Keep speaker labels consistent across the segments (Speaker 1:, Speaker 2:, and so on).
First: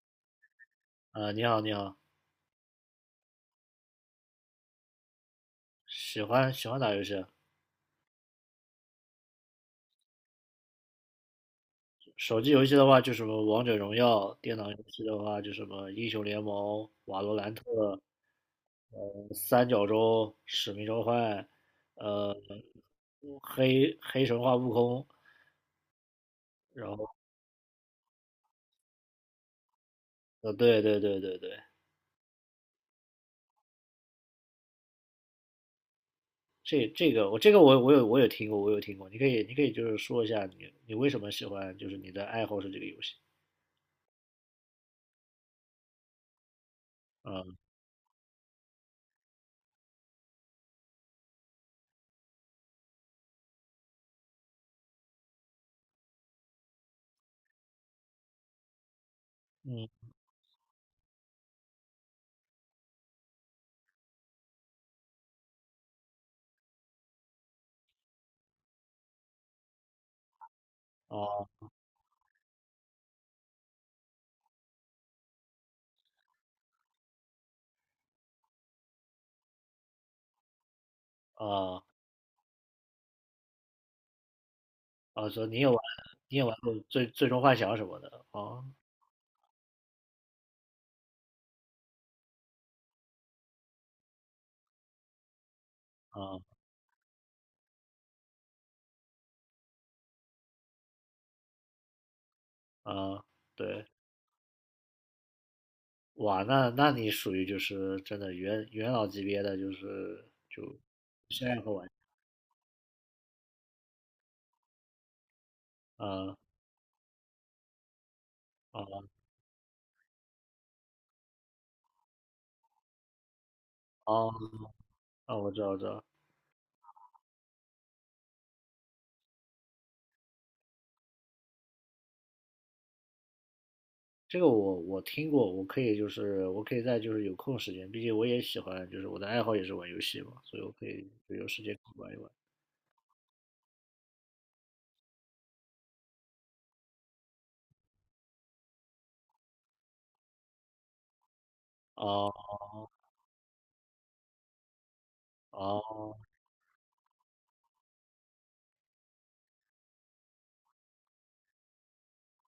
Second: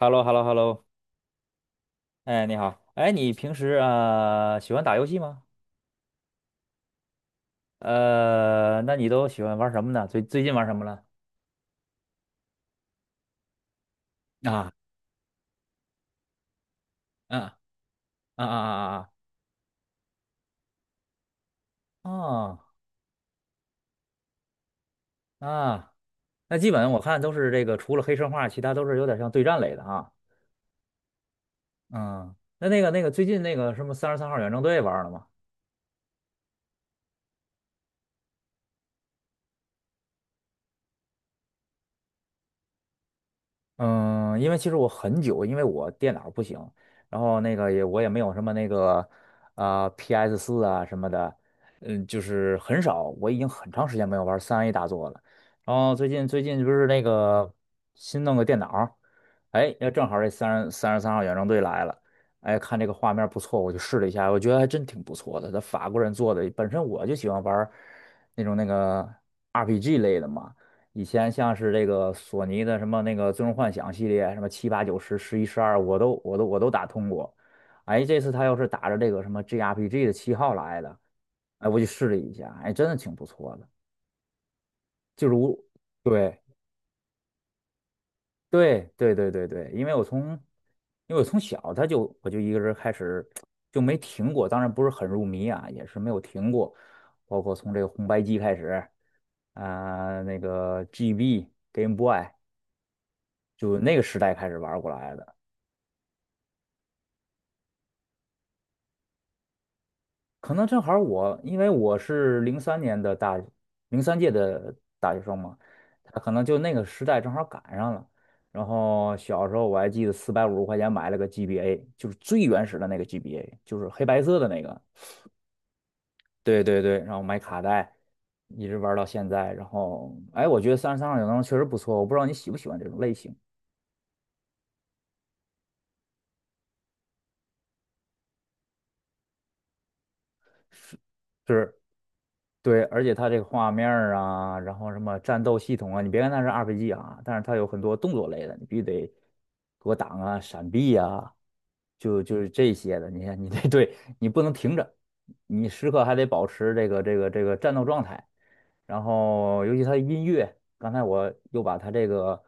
Speaker 1: h e l l o h e l l o h e l l o
Speaker 2: 你好，你好。
Speaker 1: 哎，你好，哎，你平时啊喜欢打游戏吗？
Speaker 2: 喜欢打游戏啊。
Speaker 1: 那你都喜欢玩什么呢？最近玩什么了？
Speaker 2: 手机游戏的话，就什么王者荣耀；电脑
Speaker 1: 啊
Speaker 2: 游戏的话，就什么英雄联盟、瓦罗兰
Speaker 1: 啊
Speaker 2: 特、
Speaker 1: 啊啊啊！
Speaker 2: 三角洲、使命召唤，呃，
Speaker 1: 啊！
Speaker 2: 黑神话悟空，
Speaker 1: 啊啊，那基
Speaker 2: 然
Speaker 1: 本我
Speaker 2: 后
Speaker 1: 看都是这个，除了黑神话，其他都是有点像对战类的啊。
Speaker 2: 对对对对对。
Speaker 1: 嗯，那个最近那个什么三十三号远征队玩了吗？
Speaker 2: 这这个我这个我我有我有听过，我有听过。你可以就是说一下你为什么喜欢，就是你的爱好是这个游戏。
Speaker 1: 嗯，因为其实我很久，因为我电脑不行，然后那
Speaker 2: 嗯。
Speaker 1: 个也我也没有什么那个啊、PS 四啊什么的，嗯，就是很少，我已经很长时间没有玩三 A 大作了。然后最近不是那个新弄个电脑，哎，要
Speaker 2: 嗯。
Speaker 1: 正好这三十三号远征队来了，哎，看这个画面不错，我就试了一下，我觉得还真挺不错的。他法国人做的，本身我就喜欢玩那种那个 RPG 类的嘛。以前
Speaker 2: 哦。
Speaker 1: 像是这个索尼的什么那个《最终幻想》系列，什么七八九十十一十二，我都打通过。哎，这次他要是打着这个什么 G r p g 的旗号来的，哎，我
Speaker 2: 哦。
Speaker 1: 就试了一下，哎，真的挺不错的。就
Speaker 2: 啊，说你
Speaker 1: 如
Speaker 2: 也玩，你
Speaker 1: 对
Speaker 2: 也玩过最终幻想什么的，啊。
Speaker 1: 对对对对对，因为我从小我就一个人开始就没停过，当然不是很入迷啊，也是没有
Speaker 2: 啊
Speaker 1: 停过，包括从这个红白机开始。啊、那个 GB Game Boy，
Speaker 2: 啊。
Speaker 1: 就
Speaker 2: 对。
Speaker 1: 那个时代开始玩过来的。
Speaker 2: 哇，那那你属于就是真的元老级别的，就是
Speaker 1: 可能正好儿我，
Speaker 2: 深
Speaker 1: 因
Speaker 2: 爱
Speaker 1: 为
Speaker 2: 和玩。
Speaker 1: 我是零三年的零三届的大学生嘛，他可
Speaker 2: 啊。
Speaker 1: 能就那个时代正好赶上了。然
Speaker 2: 啊。
Speaker 1: 后小时候我还记得四百五十块钱买了个 GBA，就是最原始的那个 GBA，就是黑白
Speaker 2: 哦。
Speaker 1: 色的那个。
Speaker 2: 啊，我知道，我知道。
Speaker 1: 对对对，然后买卡带，一直玩到现在。然后，哎，我觉得三十三号小灯确实不错，我不知道你喜不喜欢这种类型。
Speaker 2: 这个我我听过，我可以就是我可以在就是有空时间，毕竟我也喜欢，就是我的爱好也是玩游戏嘛，所以我可以就有时间
Speaker 1: 是。
Speaker 2: 可以玩一玩。
Speaker 1: 对，而且它这个画面儿啊，然后什么战斗系统啊，你别看它是 RPG 啊，但是它有很多动作类的，你必须得躲挡啊、闪避啊，就是
Speaker 2: 哦
Speaker 1: 这些的。你看，你这 对你不能停着，你时刻还
Speaker 2: 哦
Speaker 1: 得保持这个战斗状态。然后尤其他的音乐，刚才我又把他这个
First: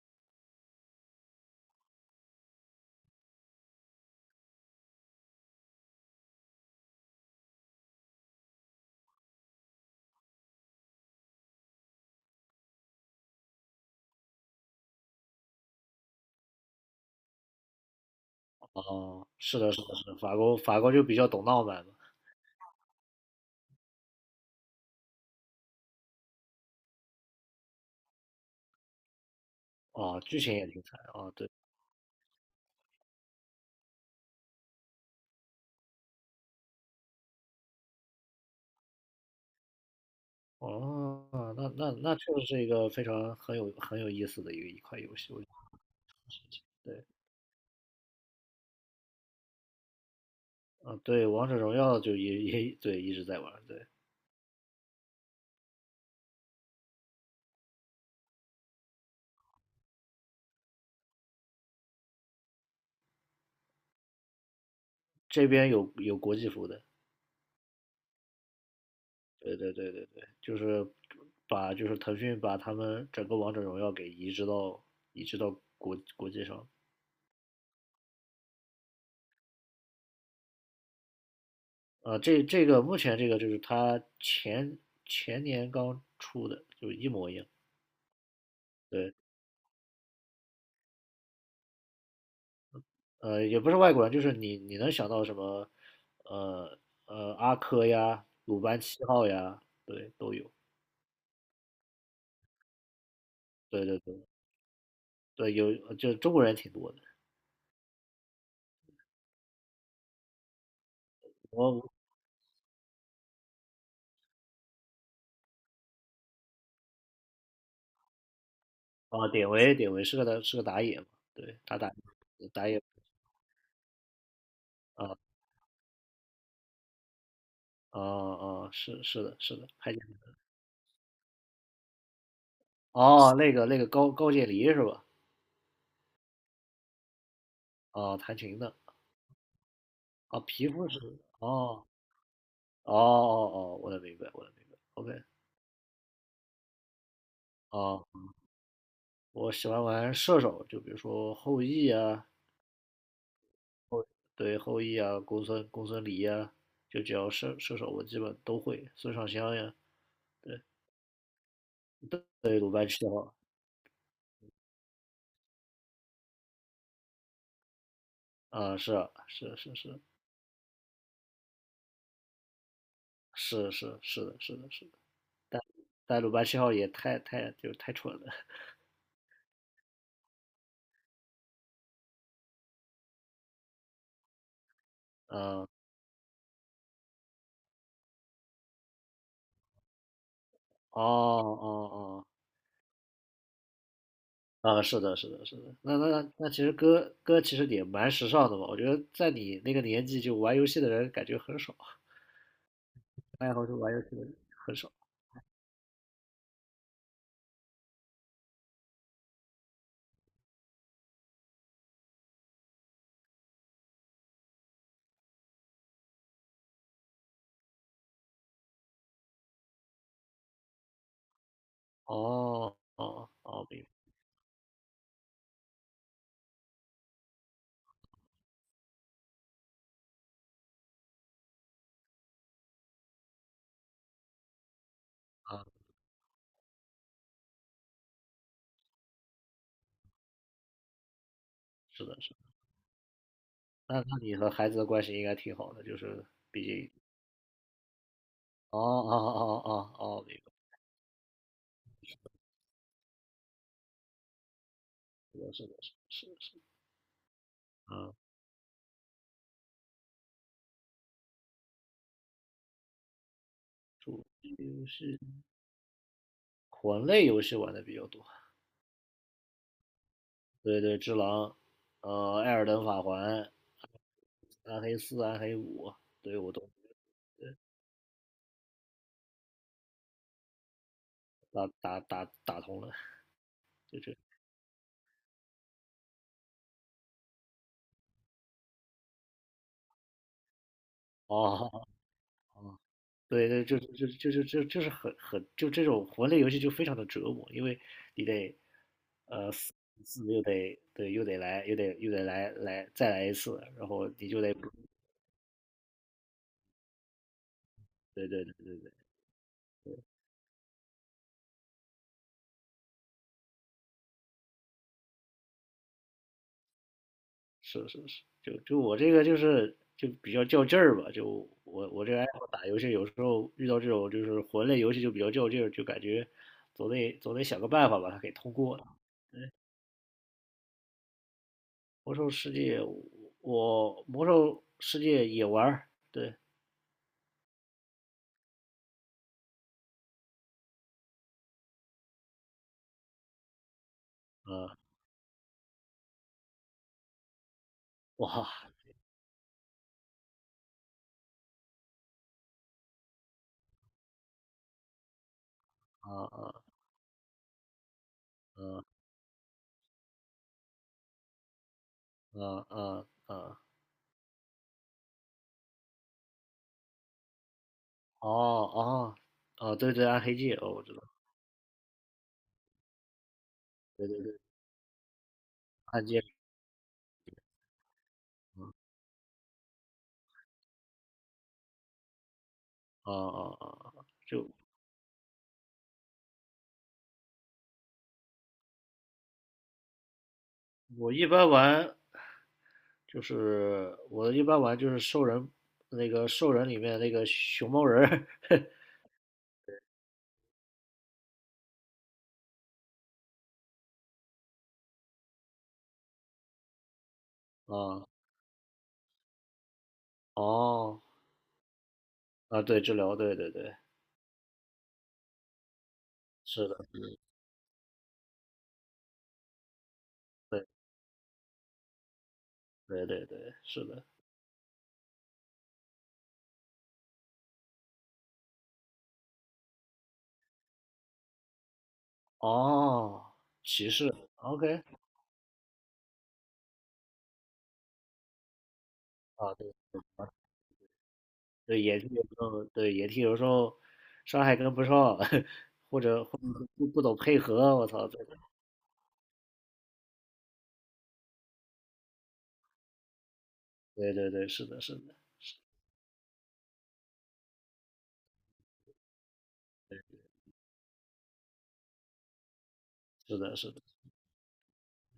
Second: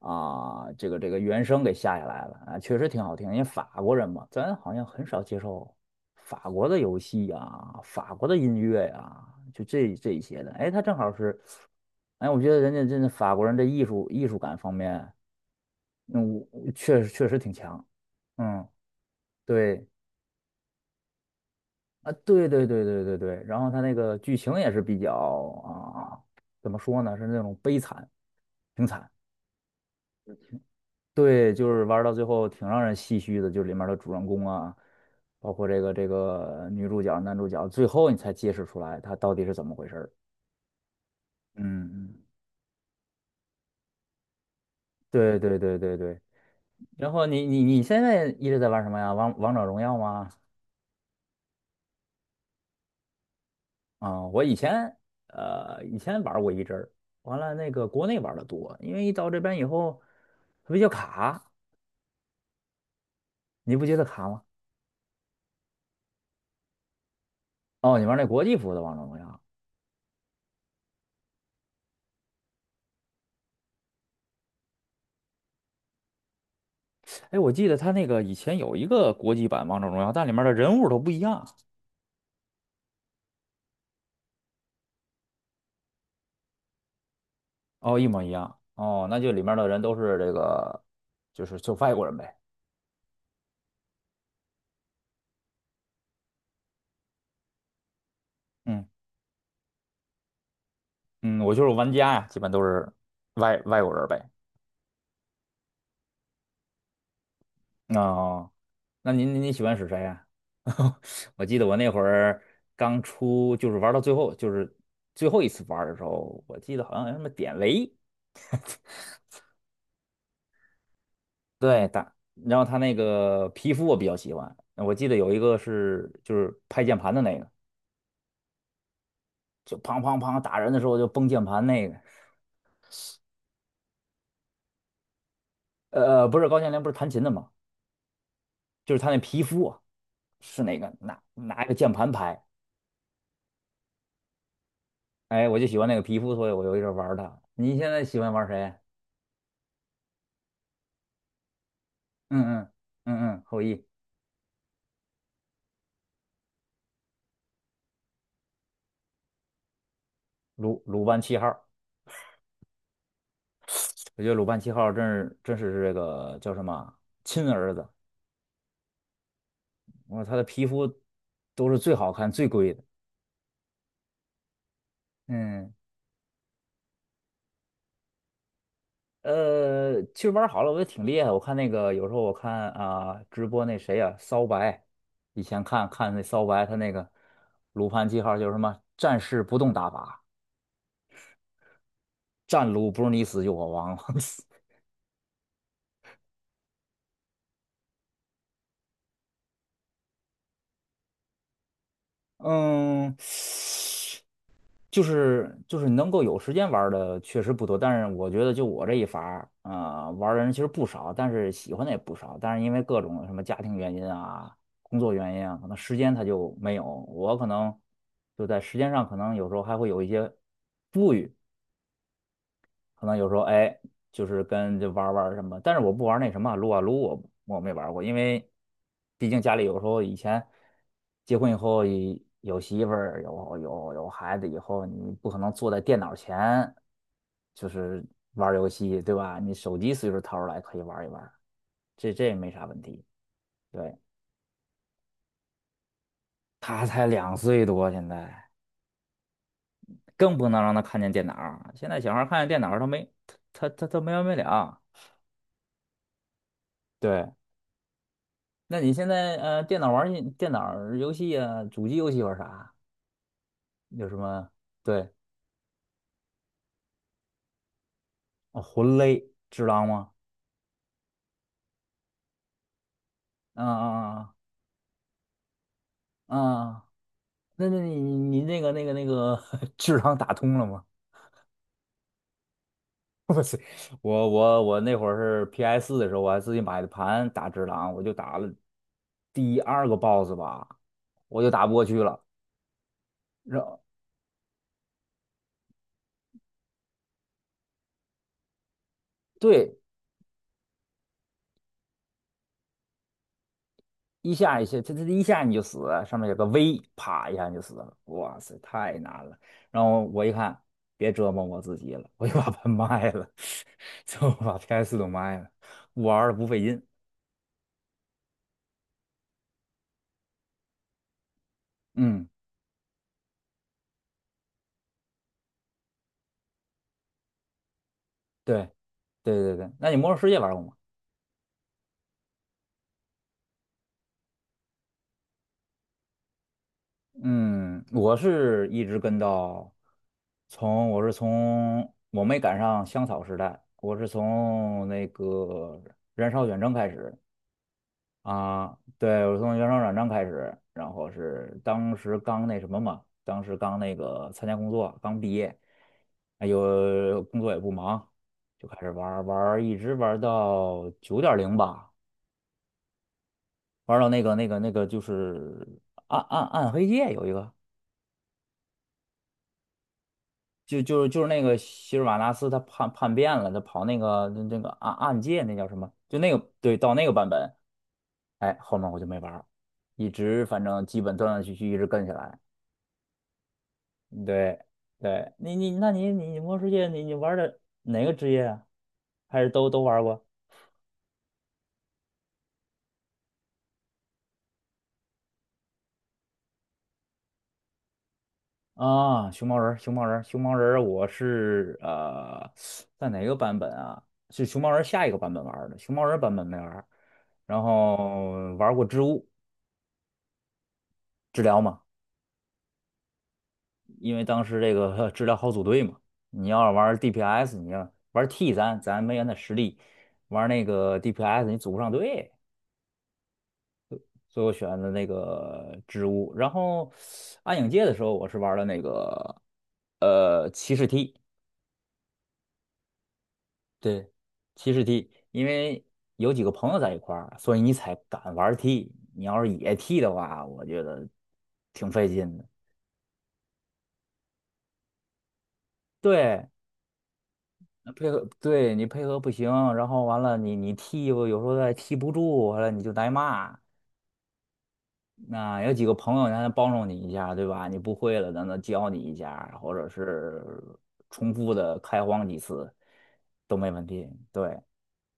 Speaker 1: 啊、这个原声给下来了啊，确实挺好听。因为法国人嘛，咱好像很少接受法国的游戏呀、法国的音乐呀、就这一些的。哎，他正好是，哎，我觉得人家真的法国人这艺术感方面，那我确实挺强。嗯，
Speaker 2: 哦，是的，是
Speaker 1: 对
Speaker 2: 的，是的，法国法国就比较懂浪漫嘛。
Speaker 1: 啊，对对对对对对。然后他那个剧情也是比较啊，怎么说呢，是那种悲惨。挺惨。
Speaker 2: 啊，
Speaker 1: 嗯
Speaker 2: 剧情也挺惨，啊，对。
Speaker 1: 对，就是玩儿到最后挺让人唏嘘的，就是里面的主人公啊，包括这个女主角、男主角，最后你才揭示出来他到底是怎么回事儿。
Speaker 2: 哦，
Speaker 1: 嗯，
Speaker 2: 那那那确
Speaker 1: 嗯
Speaker 2: 实是一个非常很有很有意思的一个一款游戏，
Speaker 1: 对
Speaker 2: 我觉
Speaker 1: 对
Speaker 2: 得。
Speaker 1: 对对对。
Speaker 2: 对。
Speaker 1: 然后你现在一直在玩什么呀？王者荣耀吗？
Speaker 2: 嗯，对，王者荣耀就也也对一直在玩，对。
Speaker 1: 啊、我以前玩过一阵儿，完了那个国内玩的多，因为一到这边以后它比较卡，你不觉得卡吗？
Speaker 2: 这边有有国际服的。
Speaker 1: 哦，你玩那国际服的王者荣耀。
Speaker 2: 对对对对对，就是把就是腾讯把他们整个王者荣耀给移植到国国际上。
Speaker 1: 哎，我记得他那个以前有一个国际版《王者荣耀》，但里面的人物都不一样，
Speaker 2: 啊、这这个目前这个就是它前年刚出的，就一模一样。
Speaker 1: 哦，一模一样，哦，
Speaker 2: 对。
Speaker 1: 那就里面的人都是这个，就是就外国人呗，
Speaker 2: 呃，也不是外国人，就是你你能想到什么，呃呃，阿珂呀，鲁班
Speaker 1: 嗯
Speaker 2: 七号呀。对，都有。
Speaker 1: 嗯，我就是玩家呀，基本都是外外
Speaker 2: 对
Speaker 1: 国
Speaker 2: 对
Speaker 1: 人
Speaker 2: 对
Speaker 1: 呗。
Speaker 2: 对，有，就中国人挺多的。
Speaker 1: 哦，那您喜欢使谁呀、我记得我
Speaker 2: 我，
Speaker 1: 那会儿刚出，就是玩到最后，就是最后一次玩的时候，我记得好像有什么典韦，
Speaker 2: 啊，典韦是个打，是个打野嘛，对，他
Speaker 1: 对
Speaker 2: 打
Speaker 1: 打，然后
Speaker 2: 打
Speaker 1: 他
Speaker 2: 野。
Speaker 1: 那个皮肤我比较喜欢，我记得有
Speaker 2: 啊。
Speaker 1: 一个是就是拍键盘的那个。
Speaker 2: 啊。啊，是是的是的，
Speaker 1: 就
Speaker 2: 还，
Speaker 1: 砰砰砰打人的时候就崩键盘那个，
Speaker 2: 哦，那个那个高渐离是吧？
Speaker 1: 不是高羡林不是弹琴的吗？
Speaker 2: 啊，弹琴的。
Speaker 1: 就是他那皮肤啊，
Speaker 2: 啊，
Speaker 1: 是
Speaker 2: 皮
Speaker 1: 那
Speaker 2: 肤
Speaker 1: 个
Speaker 2: 是。
Speaker 1: 拿一个
Speaker 2: 哦
Speaker 1: 键盘拍，
Speaker 2: 哦哦哦，我能明白我能明白，OK。
Speaker 1: 哎，我就喜欢那个皮肤，所以我就一直玩他。你现在
Speaker 2: 哦，
Speaker 1: 喜欢玩谁啊？
Speaker 2: 我喜欢玩射手，就比如说后羿啊。
Speaker 1: 嗯嗯嗯嗯，后羿
Speaker 2: 对，后羿啊、公孙离啊，就只要射射手我基本都会，孙尚香呀，
Speaker 1: 鲁班七号，
Speaker 2: 对对，鲁班七号。
Speaker 1: 我觉得鲁班七号真是这个叫什么啊亲儿子，
Speaker 2: 啊，是啊，是是是，
Speaker 1: 我说他的皮肤都是最好看最贵的，
Speaker 2: 是是是的是的是的，
Speaker 1: 嗯。
Speaker 2: 但鲁班七号也太就是太蠢了。
Speaker 1: 其实玩好了，我觉得挺厉害。我看那个有时候我看啊、直播那谁呀、骚白，以前看看那骚白他那个鲁班记号就是什么战士不动打法，
Speaker 2: 哦哦哦。
Speaker 1: 战鲁不是你死就我亡。
Speaker 2: 啊，是的，是的，是的。那那那，那其实哥哥其实也蛮时尚的嘛。我觉得在你那个年纪，就玩游戏的人感觉很少，
Speaker 1: 嗯，
Speaker 2: 爱好就玩游戏的人很少。
Speaker 1: 就是能够有时间玩儿的确实不多，但是我觉得就我这一法儿，啊、玩儿的人其实不少，但是喜欢的也不少，但是因为各种什么家庭原因啊、工作原因啊，可能时间他就没有，我可能就在时间上可能有时候还会有一些富裕，
Speaker 2: 哦
Speaker 1: 可能有
Speaker 2: 哦
Speaker 1: 时候
Speaker 2: 哦，
Speaker 1: 哎，
Speaker 2: 明
Speaker 1: 就是跟就玩儿玩儿什么，但是我不玩儿那什么撸啊撸，我没玩儿过，因为毕竟家里有时候以前结婚以后以有媳妇儿，有孩子以后，你不可能
Speaker 2: 白。啊，
Speaker 1: 坐在电脑前就是玩儿游戏，对吧？你手机随时掏出来可以玩儿一玩儿
Speaker 2: 是
Speaker 1: 这
Speaker 2: 的，
Speaker 1: 这也
Speaker 2: 是
Speaker 1: 没
Speaker 2: 的。
Speaker 1: 啥问题。对，
Speaker 2: 那那你和孩子的关系应该挺好的，就是。
Speaker 1: 他才两岁多，现在
Speaker 2: 哦哦哦哦哦，
Speaker 1: 更
Speaker 2: 明
Speaker 1: 不
Speaker 2: 白。
Speaker 1: 能让他看见电脑儿，现在小孩儿看见电脑儿他没完没了。
Speaker 2: 是的，是的，是的，是
Speaker 1: 对。
Speaker 2: 的，啊。
Speaker 1: 那你现在电脑玩儿电脑儿游戏啊，主机游戏玩儿啥？有什
Speaker 2: 主
Speaker 1: 么？
Speaker 2: 机游
Speaker 1: 对，
Speaker 2: 戏，魂类游戏玩的比较多。
Speaker 1: 哦，魂类智狼吗？
Speaker 2: 对对，只狼，艾尔登法环，
Speaker 1: 啊啊
Speaker 2: 暗黑四、暗黑五，对，
Speaker 1: 啊！
Speaker 2: 我都
Speaker 1: 啊那你那个 智狼打通了吗？
Speaker 2: 打通了，
Speaker 1: 我是
Speaker 2: 就这。
Speaker 1: 我我我那会儿是 PS 四的时候，我还自己买的盘打智狼，我就打了第二个 BOSS 吧，
Speaker 2: 哦。
Speaker 1: 我就打不过
Speaker 2: 哦
Speaker 1: 去了。
Speaker 2: 哦。对
Speaker 1: 然
Speaker 2: 对，就
Speaker 1: 后
Speaker 2: 就就就就就是很很就这种魂类游戏就非常的折磨，因为你得，死，
Speaker 1: 对，
Speaker 2: 死又得对又得来又得又得来再来一次，然后你
Speaker 1: 一
Speaker 2: 就得
Speaker 1: 下
Speaker 2: 对。
Speaker 1: 一下，它一下你就死，上面有个 V，啪一下你就死了。
Speaker 2: 对
Speaker 1: 哇
Speaker 2: 对
Speaker 1: 塞，
Speaker 2: 对，
Speaker 1: 太难了。然后我一看，别折磨我自己了，我就把它卖了，就把 PS 都卖了，玩儿不费劲。
Speaker 2: 是是是，就就我这个就是就比较较劲儿吧，就我我这个爱
Speaker 1: 嗯，
Speaker 2: 好打游戏，有时候遇到这种就是魂类游戏就比较较劲儿，就感觉总得想个办法把它给通
Speaker 1: 对，
Speaker 2: 过。
Speaker 1: 对对对。那你《魔兽世界》玩过吗？
Speaker 2: 魔兽世界。我魔兽世界也玩儿，对。
Speaker 1: 嗯，我是一直跟到从我没赶上香草时代，我是
Speaker 2: 嗯。
Speaker 1: 从那个燃烧远征开始，
Speaker 2: 哇。
Speaker 1: 啊，对，我从原生软装开始，然后是当时刚那什么嘛，当时刚那个参加工作，刚毕业，
Speaker 2: 啊
Speaker 1: 哎
Speaker 2: 啊
Speaker 1: 呦，工作也不忙，就开
Speaker 2: 啊
Speaker 1: 始玩儿玩儿一直玩儿到九点零吧，
Speaker 2: 啊啊啊。
Speaker 1: 玩儿到那个就是暗黑界有一个，
Speaker 2: 哦哦哦，对对，暗黑界，哦，
Speaker 1: 就
Speaker 2: 我知道。
Speaker 1: 就是就是那个希尔瓦纳斯他叛变了，他跑那
Speaker 2: 对对
Speaker 1: 个
Speaker 2: 对，
Speaker 1: 那个暗界那叫什么？
Speaker 2: 暗
Speaker 1: 就
Speaker 2: 界。
Speaker 1: 那个对，到那个版本，哎，
Speaker 2: 嗯。
Speaker 1: 后面我就没玩儿一直反正基本断断续续一直跟下来。
Speaker 2: 啊啊啊，啊就
Speaker 1: 对对，那你魔兽世界你玩的哪个职业啊？还是都玩过
Speaker 2: 我一般玩我一般玩就是兽人，那个兽人里面那个熊猫人儿。
Speaker 1: 啊？熊猫人儿我是在哪个版本啊？是熊猫人儿下一个版本玩儿的，熊猫人儿版本没玩儿然
Speaker 2: 啊。
Speaker 1: 后玩过织物
Speaker 2: 哦。
Speaker 1: 治疗嘛，
Speaker 2: 啊，对，治疗，对对对，
Speaker 1: 因为当时这个 治疗好组队嘛，你要
Speaker 2: 是的。
Speaker 1: 是玩 DPS，你要玩 T 咱没原的实力，玩那
Speaker 2: 对
Speaker 1: 个 DPS 你组不上队。
Speaker 2: 对对对，是的。
Speaker 1: 所以我选了那个植物。然后暗影界的时候，我是玩了那个骑士踢，
Speaker 2: 哦，骑
Speaker 1: 对，
Speaker 2: 士
Speaker 1: 骑士
Speaker 2: ，OK。
Speaker 1: 踢，因为有几个朋友在一块儿，所以你才敢玩踢。你要是
Speaker 2: 啊，对
Speaker 1: 野踢的话，我觉得
Speaker 2: 对，
Speaker 1: 挺
Speaker 2: 野
Speaker 1: 费
Speaker 2: 地有时
Speaker 1: 劲的。
Speaker 2: 候，对，野地有时候伤害跟不上。
Speaker 1: 对，
Speaker 2: 不不懂配合，我
Speaker 1: 那
Speaker 2: 操，
Speaker 1: 配
Speaker 2: 对。
Speaker 1: 合，对你配合不行，然后完了你踢吧有时候再踢不住，完了你就挨骂。
Speaker 2: 对对对，是的，是的，
Speaker 1: 那有几个朋友，他能帮助你一下，对吧？你不会了，让他教你一下，或者是重复的开荒几次
Speaker 2: 是
Speaker 1: 都
Speaker 2: 的，
Speaker 1: 没
Speaker 2: 是的，
Speaker 1: 问题。对，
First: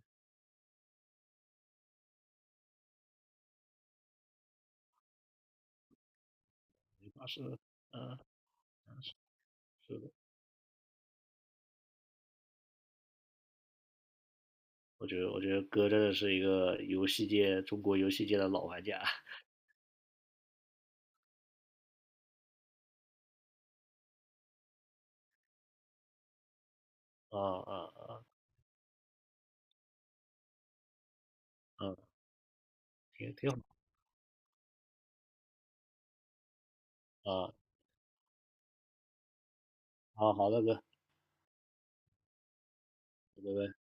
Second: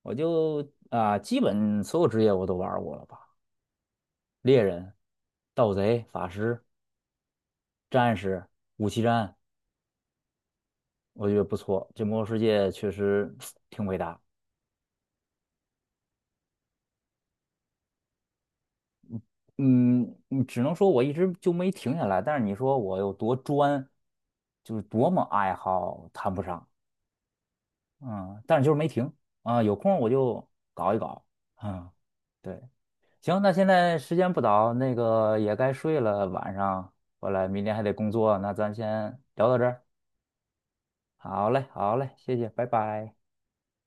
Speaker 1: 我就啊、基本所有职业我都玩过了吧？猎人、盗贼、法师、
Speaker 2: 这把是的，
Speaker 1: 战士、武器战，
Speaker 2: 是的。
Speaker 1: 我觉得不错。这魔兽世界确实 挺伟大。
Speaker 2: 我觉得我觉得哥真的是一个游戏界，中国游戏界的老玩家。
Speaker 1: 嗯，你只能说我一直就没停下来，但是你说我有多专，就是多么爱好，谈不上。
Speaker 2: 啊啊啊。
Speaker 1: 嗯，但是就是没停啊，有空我就搞一搞啊。
Speaker 2: 啊！
Speaker 1: 对，
Speaker 2: 挺
Speaker 1: 行，
Speaker 2: 挺
Speaker 1: 那
Speaker 2: 好。
Speaker 1: 现在时间不早，那个也该睡了，晚上回来
Speaker 2: 啊，
Speaker 1: 明天还得工作，那咱先聊到这儿。
Speaker 2: 好好的哥，拜
Speaker 1: 好嘞，好嘞，谢谢，拜拜。
Speaker 2: 拜。